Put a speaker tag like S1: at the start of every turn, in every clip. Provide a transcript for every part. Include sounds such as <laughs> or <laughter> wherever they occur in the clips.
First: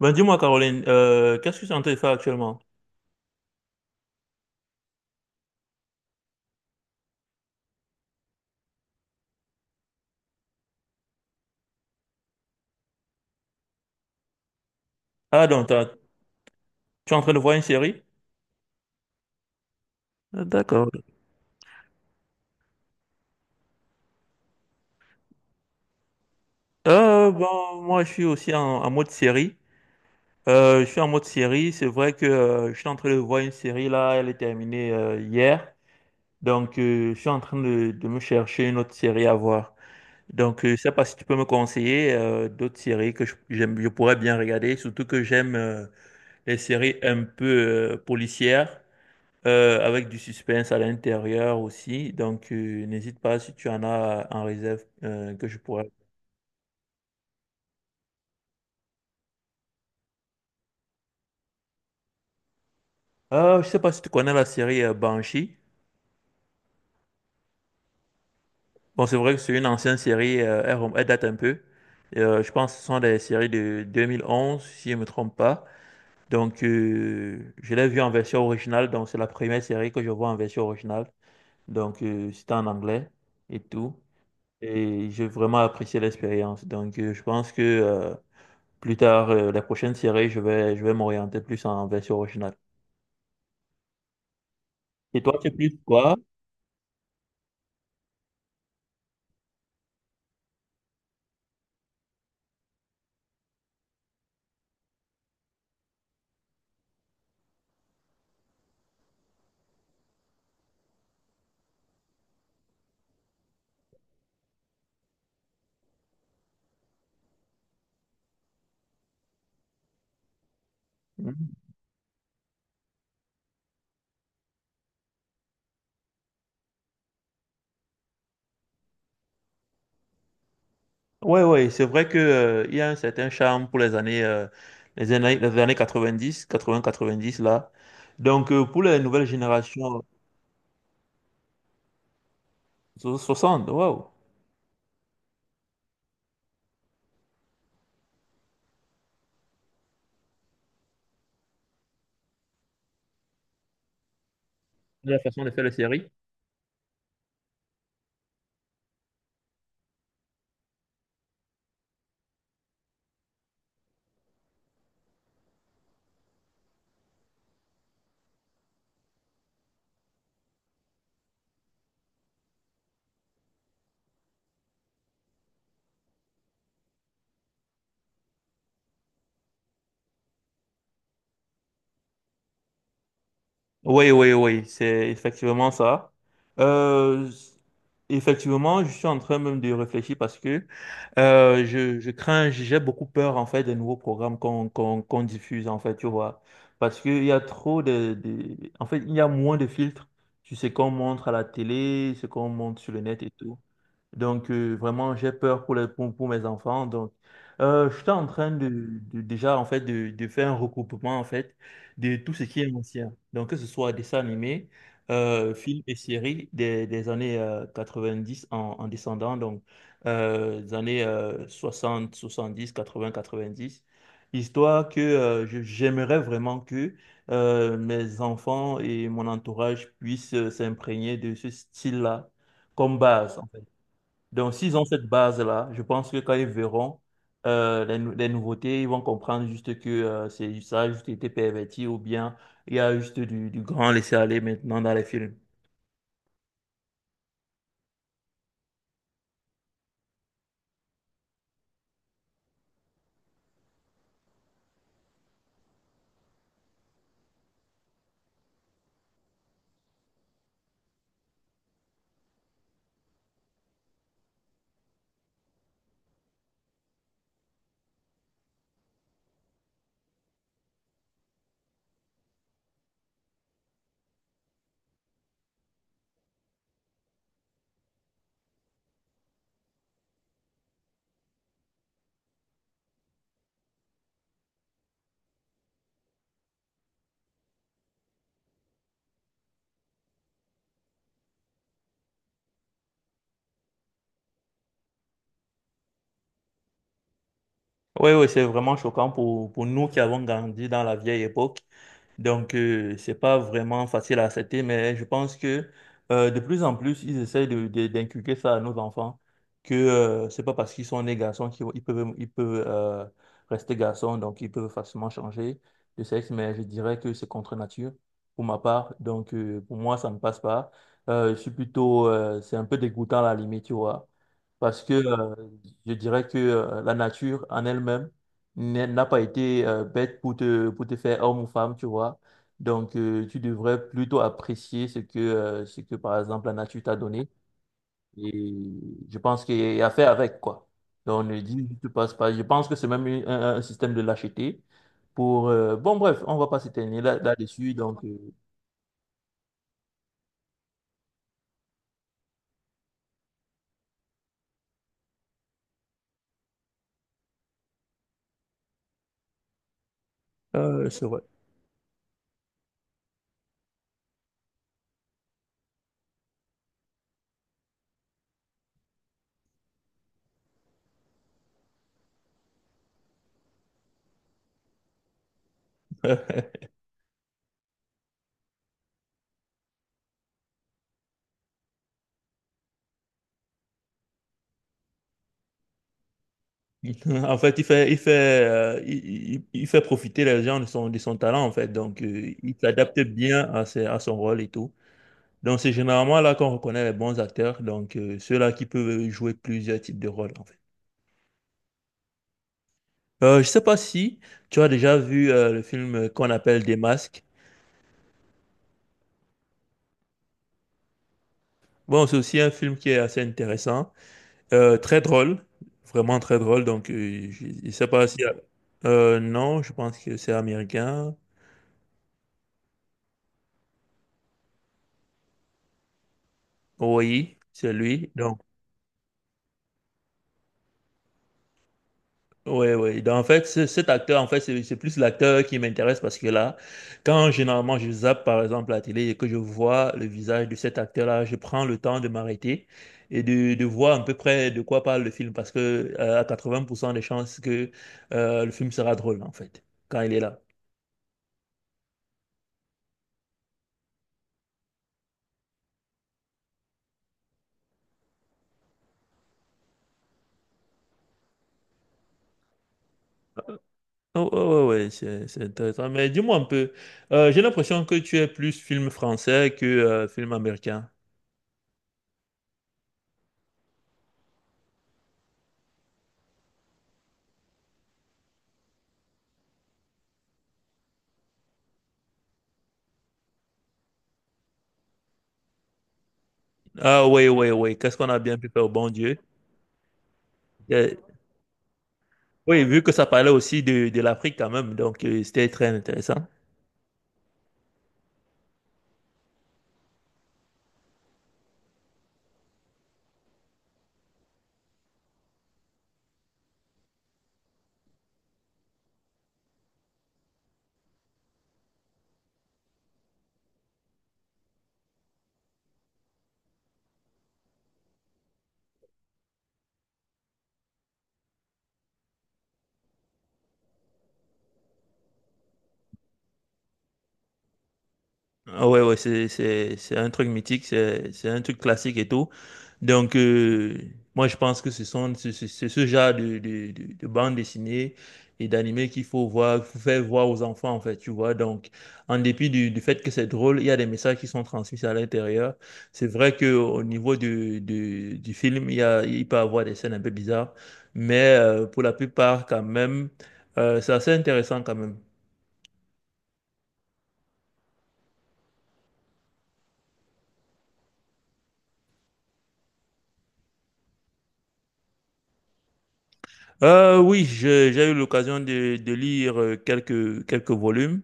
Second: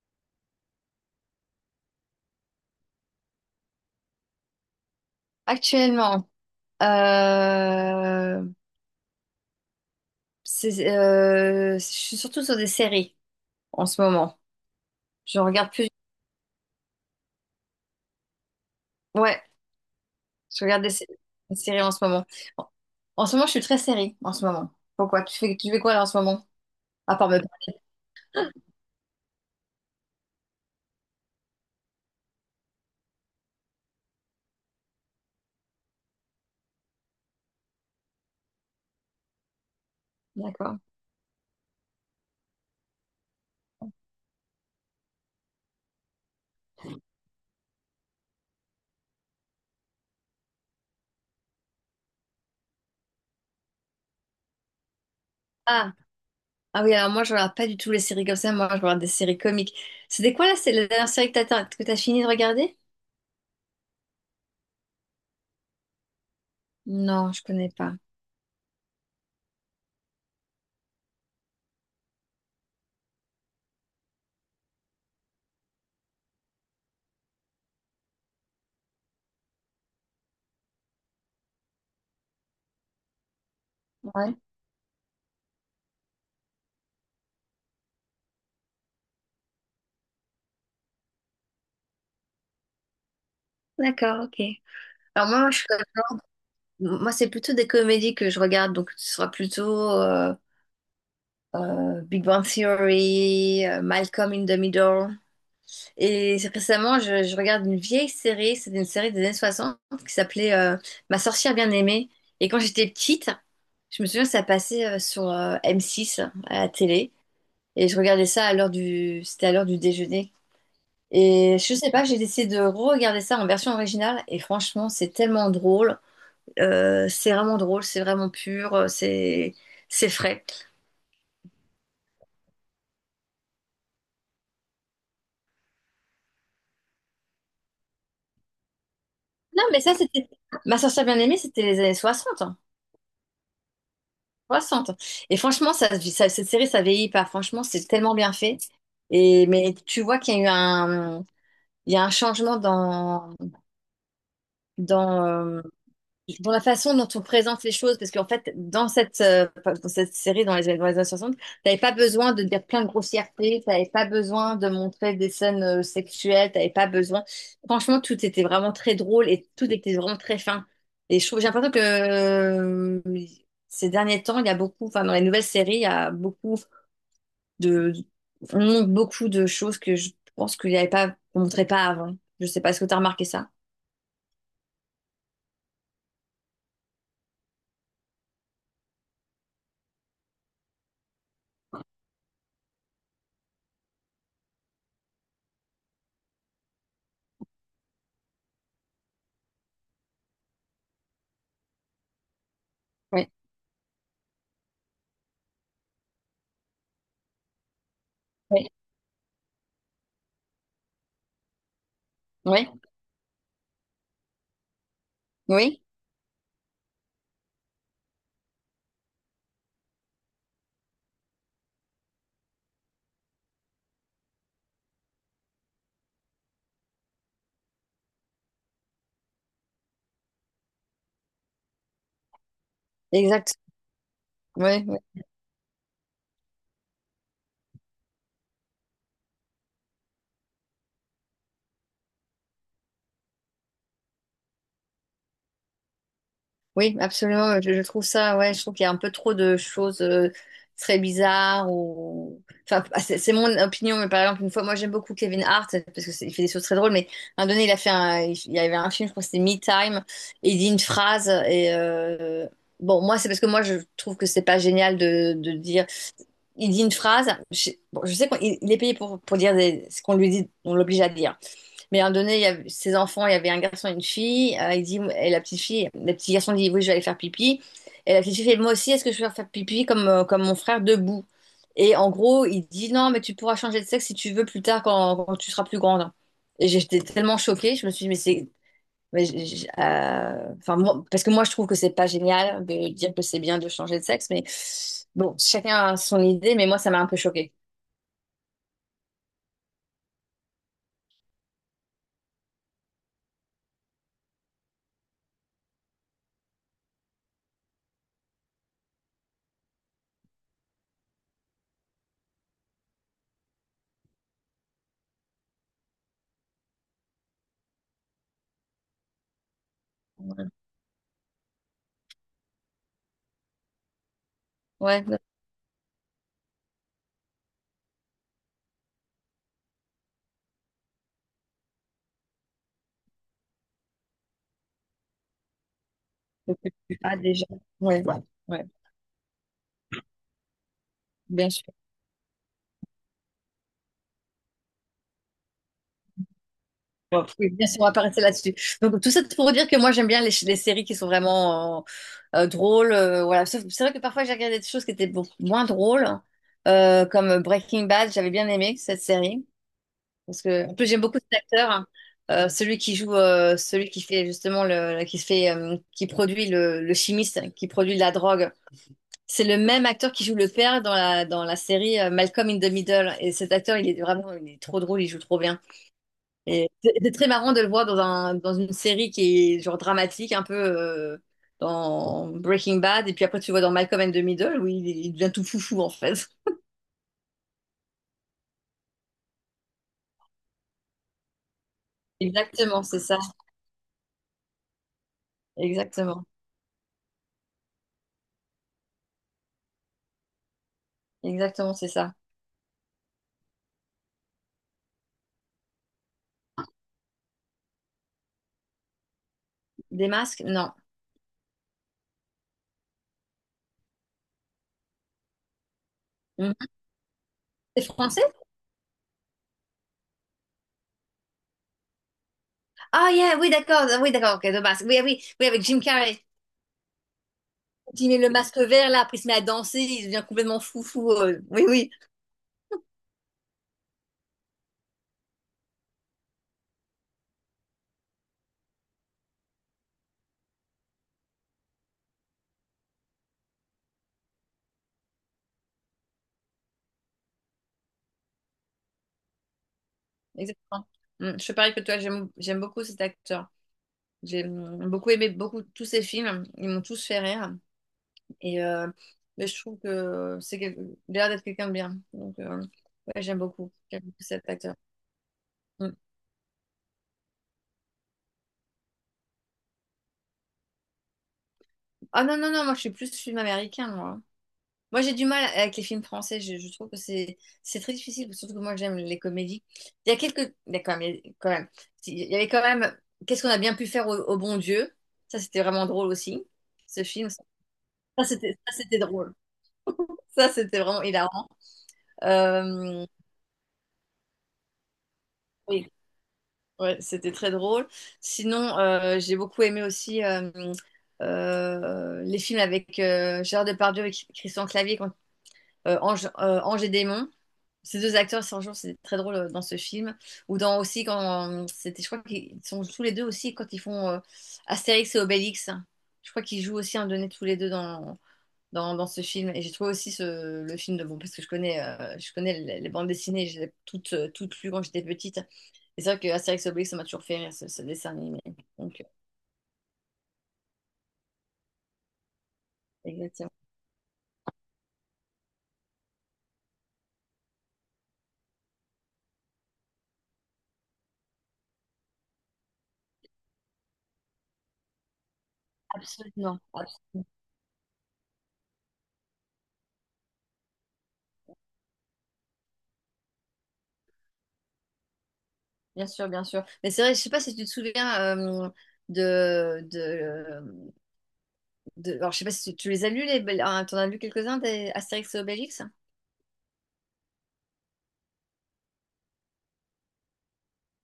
S1: Ben, dis-moi, Caroline, qu'est-ce que tu es en train de faire actuellement?
S2: Actuellement, euh, je suis surtout sur des séries en ce moment. Je
S1: Ah, donc,
S2: regarde plus.
S1: tu es en train de voir une série?
S2: Ouais,
S1: Ah,
S2: je regarde
S1: d'accord.
S2: des séries en ce moment. En, en ce moment, je suis très série en ce moment. Pourquoi? Tu fais quoi là en ce moment? À part
S1: Euh,
S2: me parler,
S1: bon, moi, je suis aussi en mode série. Je suis en mode série. C'est vrai que je suis en train de voir une série là. Elle est terminée hier. Donc, je suis en train de me chercher une autre série à voir. Donc, je
S2: d'accord.
S1: sais pas si tu peux me conseiller d'autres séries que j'aime, je pourrais bien regarder. Surtout que j'aime les séries un peu policières, avec du suspense à l'intérieur aussi. Donc, n'hésite pas si tu en as en réserve que je pourrais.
S2: Ah, ah oui, alors moi, je regarde pas du tout les séries comme ça. Moi, je regarde des séries comiques. C'était quoi là? C'est la dernière série que t'as fini de regarder?
S1: Ah, je sais pas si tu connais la série Banshee.
S2: Non, je connais pas.
S1: Bon, c'est vrai que c'est une ancienne série, elle date un peu. Je pense que ce sont des séries de 2011, si je ne me trompe pas. Donc, je l'ai vue en version originale. Donc, c'est la première série que je vois en version originale. Donc, c'était en anglais et tout.
S2: Ouais.
S1: Et j'ai vraiment apprécié l'expérience. Donc, je pense que... plus tard, les prochaines séries, je vais m'orienter plus en version originale.
S2: D'accord, ok.
S1: Et
S2: Alors
S1: toi,
S2: moi,
S1: tu es
S2: moi, je,
S1: plus quoi?
S2: Moi, c'est plutôt des comédies que je regarde, donc ce sera plutôt Big Bang Theory, Malcolm in the Middle. Et récemment, je regarde une vieille série, c'était une série des années 60 qui s'appelait Ma sorcière bien-aimée. Et quand j'étais petite, je me souviens que ça passait sur M6 à la télé. Et je regardais ça C'était à l'heure du déjeuner.
S1: Mhm.
S2: Et je sais pas, j'ai décidé de re-regarder ça en version originale. Et franchement, c'est tellement drôle. C'est vraiment drôle, c'est vraiment pur, c'est frais.
S1: Ouais, ouais, c'est vrai que, il y a un certain charme pour les années, les années 90, 80, 90, là. Donc, pour les nouvelles
S2: Non, mais
S1: générations,
S2: Ma sorcière bien-aimée, c'était les années 60, hein,
S1: 60, waouh!
S2: 60. Et franchement, cette série, ça vieillit pas. Franchement, c'est tellement bien fait. Et mais tu vois qu'il y a eu un... Il y a un changement
S1: La
S2: dans,
S1: façon de
S2: euh,
S1: faire les séries.
S2: dans la façon dont on présente les choses, parce qu'en fait, dans cette série, dans les années 60, t'avais pas besoin de dire plein de grossièretés, t'avais pas besoin de montrer des scènes sexuelles, t'avais pas besoin. Franchement, tout était vraiment très drôle et tout était vraiment très fin. Et je trouve, j'ai l'impression que ces derniers temps, il y a beaucoup, enfin, dans les nouvelles séries, il y a de, on montre beaucoup de choses que je pense qu'il y avait pas, qu'on montrait pas avant. Je sais pas, est-ce que t'as remarqué ça?
S1: Oui, oui, oui, c'est effectivement ça. Euh, effectivement, je suis en train même de réfléchir parce que je crains, j'ai beaucoup peur en fait des nouveaux programmes qu'on diffuse en fait, tu vois. Parce qu'il y a trop de... En fait, il y a moins de filtres sur ce qu'on montre à la télé, ce qu'on montre sur le net et
S2: Oui,
S1: tout. Donc, vraiment, j'ai peur pour, pour mes enfants. Donc, je suis en train
S2: oui,
S1: déjà, en fait, de faire un recoupement, en fait, de tout ce qui
S2: oui,
S1: est ancien. Donc, que ce soit dessins animés, films
S2: oui.
S1: et séries des années 90 en descendant, donc des années 60, 90, histoire que j'aimerais vraiment que mes enfants et mon entourage puissent s'imprégner de ce style-là comme base.
S2: Exact.
S1: Donc, s'ils ont
S2: Ouais, ouais.
S1: cette base-là, je pense que quand ils verront les nouveautés, ils vont comprendre juste que ça a juste été perverti ou bien il y a juste du grand laisser-aller maintenant dans les films.
S2: Oui, absolument. Je trouve ça, ouais, je trouve qu'il y a un peu trop de choses très bizarres ou, enfin, ah, c'est mon opinion, mais par exemple, une fois, moi j'aime beaucoup Kevin Hart parce que il fait des choses très drôles, mais à un moment donné, il y avait un film, je crois que c'était Me Time, et il dit une phrase et bon, moi c'est parce que moi je trouve que c'est pas génial de dire, il dit une phrase, je, bon, je sais qu'il est payé pour dire ce qu'on lui dit, on l'oblige à dire. Mais à un moment donné, il y avait ses enfants, il y avait un garçon et une fille. Il dit, et la petite fille, le petit garçon dit, oui, je vais aller faire pipi. Et la petite fille fait, moi aussi, est-ce que je vais faire pipi comme mon frère debout? Et en gros, il dit, non, mais tu pourras changer de sexe si tu veux plus tard quand tu seras plus grande. Et j'étais tellement choquée, je me suis dit, mais c'est. Mais enfin, parce que moi, je trouve que c'est pas génial de dire que c'est bien de changer de sexe, mais bon, chacun a son idée, mais moi, ça m'a un peu choquée.
S1: Oui, oui, c'est vraiment choquant pour nous qui avons grandi dans la vieille époque. Donc, c'est pas vraiment facile à accepter, mais je pense que de plus en plus, ils essayent d'inculquer ça à nos enfants, que c'est pas parce qu'ils sont nés garçons qu'ils ils peuvent rester garçons, donc ils peuvent facilement changer de sexe, mais je dirais que c'est contre nature pour ma part. Donc, pour moi, ça ne passe pas. Je suis plutôt, c'est un peu dégoûtant à la limite, tu vois parce que
S2: Ouais, non,
S1: je dirais que la nature en elle-même n'a pas été bête pour te faire homme ou femme, tu vois. Donc, tu devrais plutôt apprécier ce que, par exemple, la
S2: je peux
S1: nature t'a
S2: plus. Ah
S1: donné.
S2: déjà, ouais, ouais, ouais,
S1: Et je pense qu'il y a à faire avec, quoi. Donc, ne
S2: bien sûr.
S1: dis, tu passes pas. Je pense que c'est même un système de lâcheté pour... bon, bref, on va pas s'éteigner
S2: Ouais,
S1: là,
S2: oui, bien
S1: là-dessus,
S2: sûr, on va pas
S1: donc...
S2: rester là-dessus. Donc, tout ça pour dire que moi, j'aime bien les séries qui sont vraiment drôles. Voilà. C'est vrai que parfois, j'ai regardé des choses qui étaient beaucoup moins drôles, comme Breaking Bad. J'avais bien aimé cette série. Parce que, en plus, j'aime
S1: c'est
S2: beaucoup
S1: vrai.
S2: cet acteur, hein. Celui qui joue, celui qui fait justement qui fait, qui produit le chimiste, qui produit de la drogue. C'est le même acteur qui joue le père dans la série, Malcolm in the Middle. Et cet acteur, il est vraiment, il est trop drôle, il joue trop bien.
S1: <laughs>
S2: Et c'est très marrant de le voir dans une série qui est genre dramatique, un peu dans Breaking Bad, et puis après tu le vois dans Malcolm and the Middle où il devient tout foufou en fait. <laughs>
S1: <laughs> En fait, il fait profiter les gens de son talent, en fait. Donc, il
S2: Exactement, c'est
S1: s'adapte
S2: ça.
S1: bien à, à son rôle et tout. Donc, c'est généralement
S2: Exactement.
S1: là qu'on reconnaît les bons acteurs, donc ceux-là qui peuvent jouer plusieurs types de rôles, en fait.
S2: Exactement, c'est ça.
S1: Je sais pas si tu as déjà vu le film qu'on appelle Des Masques.
S2: Des masques? Non.
S1: Bon, c'est aussi un film qui est assez intéressant, très drôle, vraiment très
S2: Mhm.
S1: drôle. Donc, je
S2: C'est
S1: sais pas si...
S2: français?
S1: Non, je pense que c'est américain.
S2: Ah, yeah, oui, d'accord. Ah, oui, d'accord, ok, de masque. Oui, oui, oui, avec Jim Carrey.
S1: Oui, c'est
S2: Quand il
S1: lui.
S2: met le
S1: Donc,
S2: masque vert là, après il se met à danser, il devient complètement foufou. Oui, oui,
S1: oui, oui. Donc, en fait, cet acteur, en fait, c'est plus l'acteur qui m'intéresse parce que là, quand généralement je zappe, par exemple, la télé et que je vois le visage de cet acteur-là, je prends le temps de m'arrêter et de voir à peu près de quoi parle le film parce que à 80% des chances que le film sera drôle, en fait, quand il est là.
S2: exactement. Je suis pareil que toi, j'aime beaucoup cet acteur. J'ai beaucoup aimé beaucoup tous ces films. Ils m'ont tous fait rire. Et euh, mais je trouve que il a l'air d'être quelqu'un de bien. Donc, ouais, j'aime beaucoup. J'aime beaucoup
S1: Oh,
S2: cet
S1: oh,
S2: acteur.
S1: ouais, ouais, c'est intéressant.
S2: Mm.
S1: Mais dis-moi un peu, j'ai l'impression que tu es plus film français que film américain.
S2: Ah non, non, non, moi je suis plus film américain, moi. Moi j'ai du mal avec les films français. Je trouve que c'est très difficile, surtout que moi j'aime les comédies. Il y a quelques. Il y a quand même. Quand même. Si, il y avait quand même. Qu'est-ce qu'on a bien pu faire au bon Dieu? Ça, c'était vraiment drôle aussi. Ce
S1: Ah, ouais,
S2: film.
S1: ouais, ouais. Qu'est-ce qu'on a bien pu faire,
S2: Ça,
S1: bon
S2: c'était
S1: Dieu.
S2: drôle. Ça, c'était vraiment hilarant.
S1: Oui, vu que
S2: Euh,
S1: ça parlait aussi de l'Afrique quand même, donc c'était très
S2: oui.
S1: intéressant.
S2: Ouais, c'était très drôle. Sinon, j'ai beaucoup aimé aussi les films avec Gérard Depardieu et Christian Clavier, Ange et Démon. Ces deux acteurs, c'est jour, c'était très drôle dans ce film. Ou dans aussi quand c'était, je crois qu'ils sont tous les deux aussi quand ils font Astérix et Obélix. Je crois qu'ils jouent aussi un donné tous les deux dans ce film. Et j'ai trouvé aussi le film de bon parce que je connais les bandes dessinées, je les ai toutes, toutes lues quand j'étais petite. C'est sûr que Astérix et Obélix, ça m'a toujours fait rire, ce dessin animé.
S1: Ah ouais, ouais,
S2: Donc,
S1: c'est un truc mythique, c'est un truc classique et tout. Donc,
S2: exactement.
S1: moi, je pense que ce sont, c'est ce genre de bande dessinée et d'animé qu'il faut voir, faut faire voir aux enfants, en fait, tu vois. Donc, en dépit du fait que c'est drôle, il y a des messages qui sont transmis à l'intérieur. C'est vrai que
S2: Absolument.
S1: au niveau du film, il y a, il peut y avoir des scènes un peu bizarres, mais pour la plupart, quand même, c'est assez intéressant quand même.
S2: Bien sûr, bien sûr. Mais c'est vrai, je sais pas si tu te souviens de, de, alors, je sais pas si tu les as lus, t'en as lu quelques-uns des Astérix et Obélix?
S1: Oui, j'ai eu l'occasion de lire quelques volumes,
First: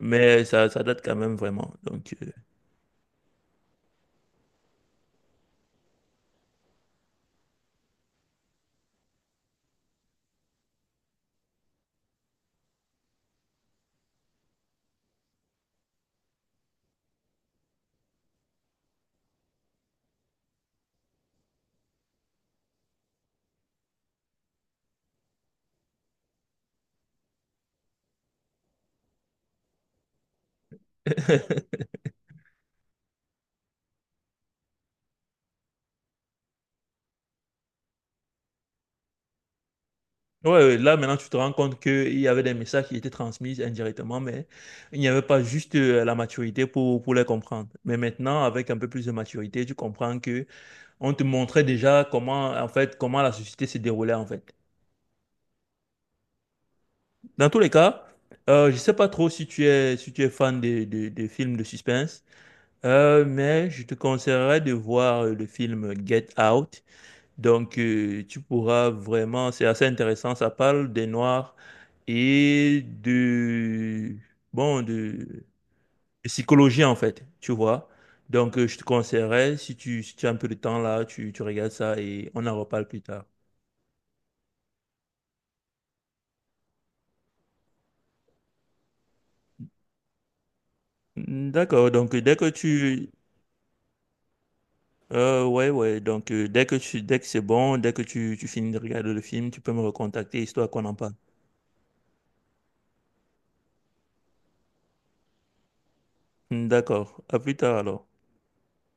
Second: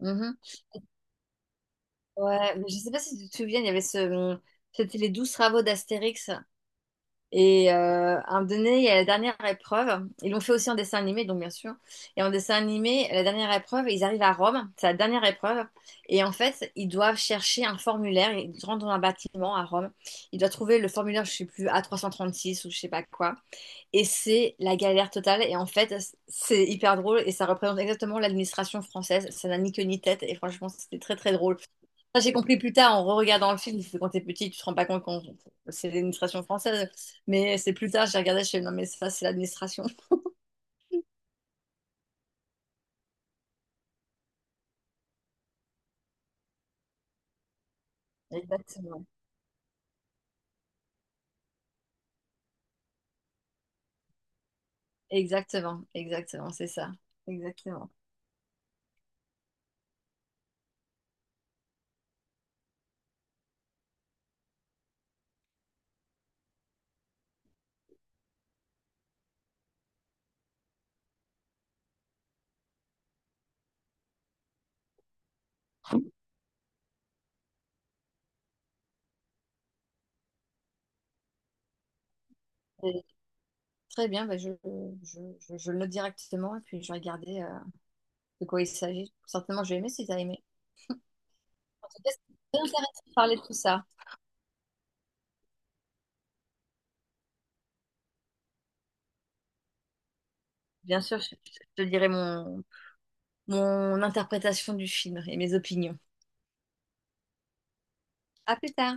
S2: Mhm.
S1: ça date quand même vraiment. Donc,
S2: Ouais, mais je sais pas si tu te souviens, il y avait ce... C'était les douze travaux d'Astérix. À un moment donné, il y a la dernière épreuve. Ils l'ont fait aussi en dessin animé, donc bien sûr. Et en dessin animé, la dernière épreuve, ils arrivent à Rome. C'est la dernière épreuve. Et en fait, ils doivent chercher un formulaire. Ils rentrent dans un bâtiment à Rome. Ils doivent trouver le formulaire, je sais plus, A336 ou je sais pas quoi. Et c'est la galère totale. Et en fait, c'est hyper drôle et ça représente exactement l'administration française. Ça n'a ni queue ni tête. Et franchement, c'était très très drôle. Ça, j'ai compris plus tard en re-regardant le film, parce que quand t'es petit, tu te rends pas compte qu'on c'est l'administration française. Mais c'est plus tard, j'ai regardé, je fais non, mais ça, c'est l'administration. <laughs>
S1: ouais, ouais, là maintenant tu te rends compte qu'il y avait des messages qui étaient transmis indirectement, mais il n'y avait pas juste la maturité pour les comprendre. Mais maintenant, avec un peu plus
S2: Exactement.
S1: de maturité, tu comprends que on te montrait déjà comment en fait comment la société se déroulait en fait.
S2: Exactement, exactement, c'est ça.
S1: Dans tous les
S2: Exactement.
S1: cas, je sais pas trop si tu es si tu es fan des films de suspense, mais je te conseillerais de voir le film Get Out. Donc, tu pourras vraiment, c'est assez intéressant, ça parle des Noirs et de, bon, de psychologie en fait, tu vois. Donc, je te conseillerais, si tu, si tu as un peu de temps là, tu regardes ça et on en reparle plus
S2: Et
S1: tard.
S2: très bien, bah, je le note directement et puis je vais regarder de quoi il s'agit. Certainement, je vais aimer si tu as aimé.
S1: Mm,
S2: En
S1: d'accord,
S2: tout cas,
S1: donc dès
S2: c'est
S1: que
S2: très intéressant
S1: tu...
S2: de parler de tout ça.
S1: Ouais, ouais, donc dès que tu, dès que c'est bon, dès que tu finis de regarder le film, tu peux me recontacter histoire qu'on en
S2: Bien
S1: parle.
S2: sûr, je te dirai mon interprétation du film et mes opinions.
S1: Mm, d'accord, à plus tard alors.
S2: À plus tard.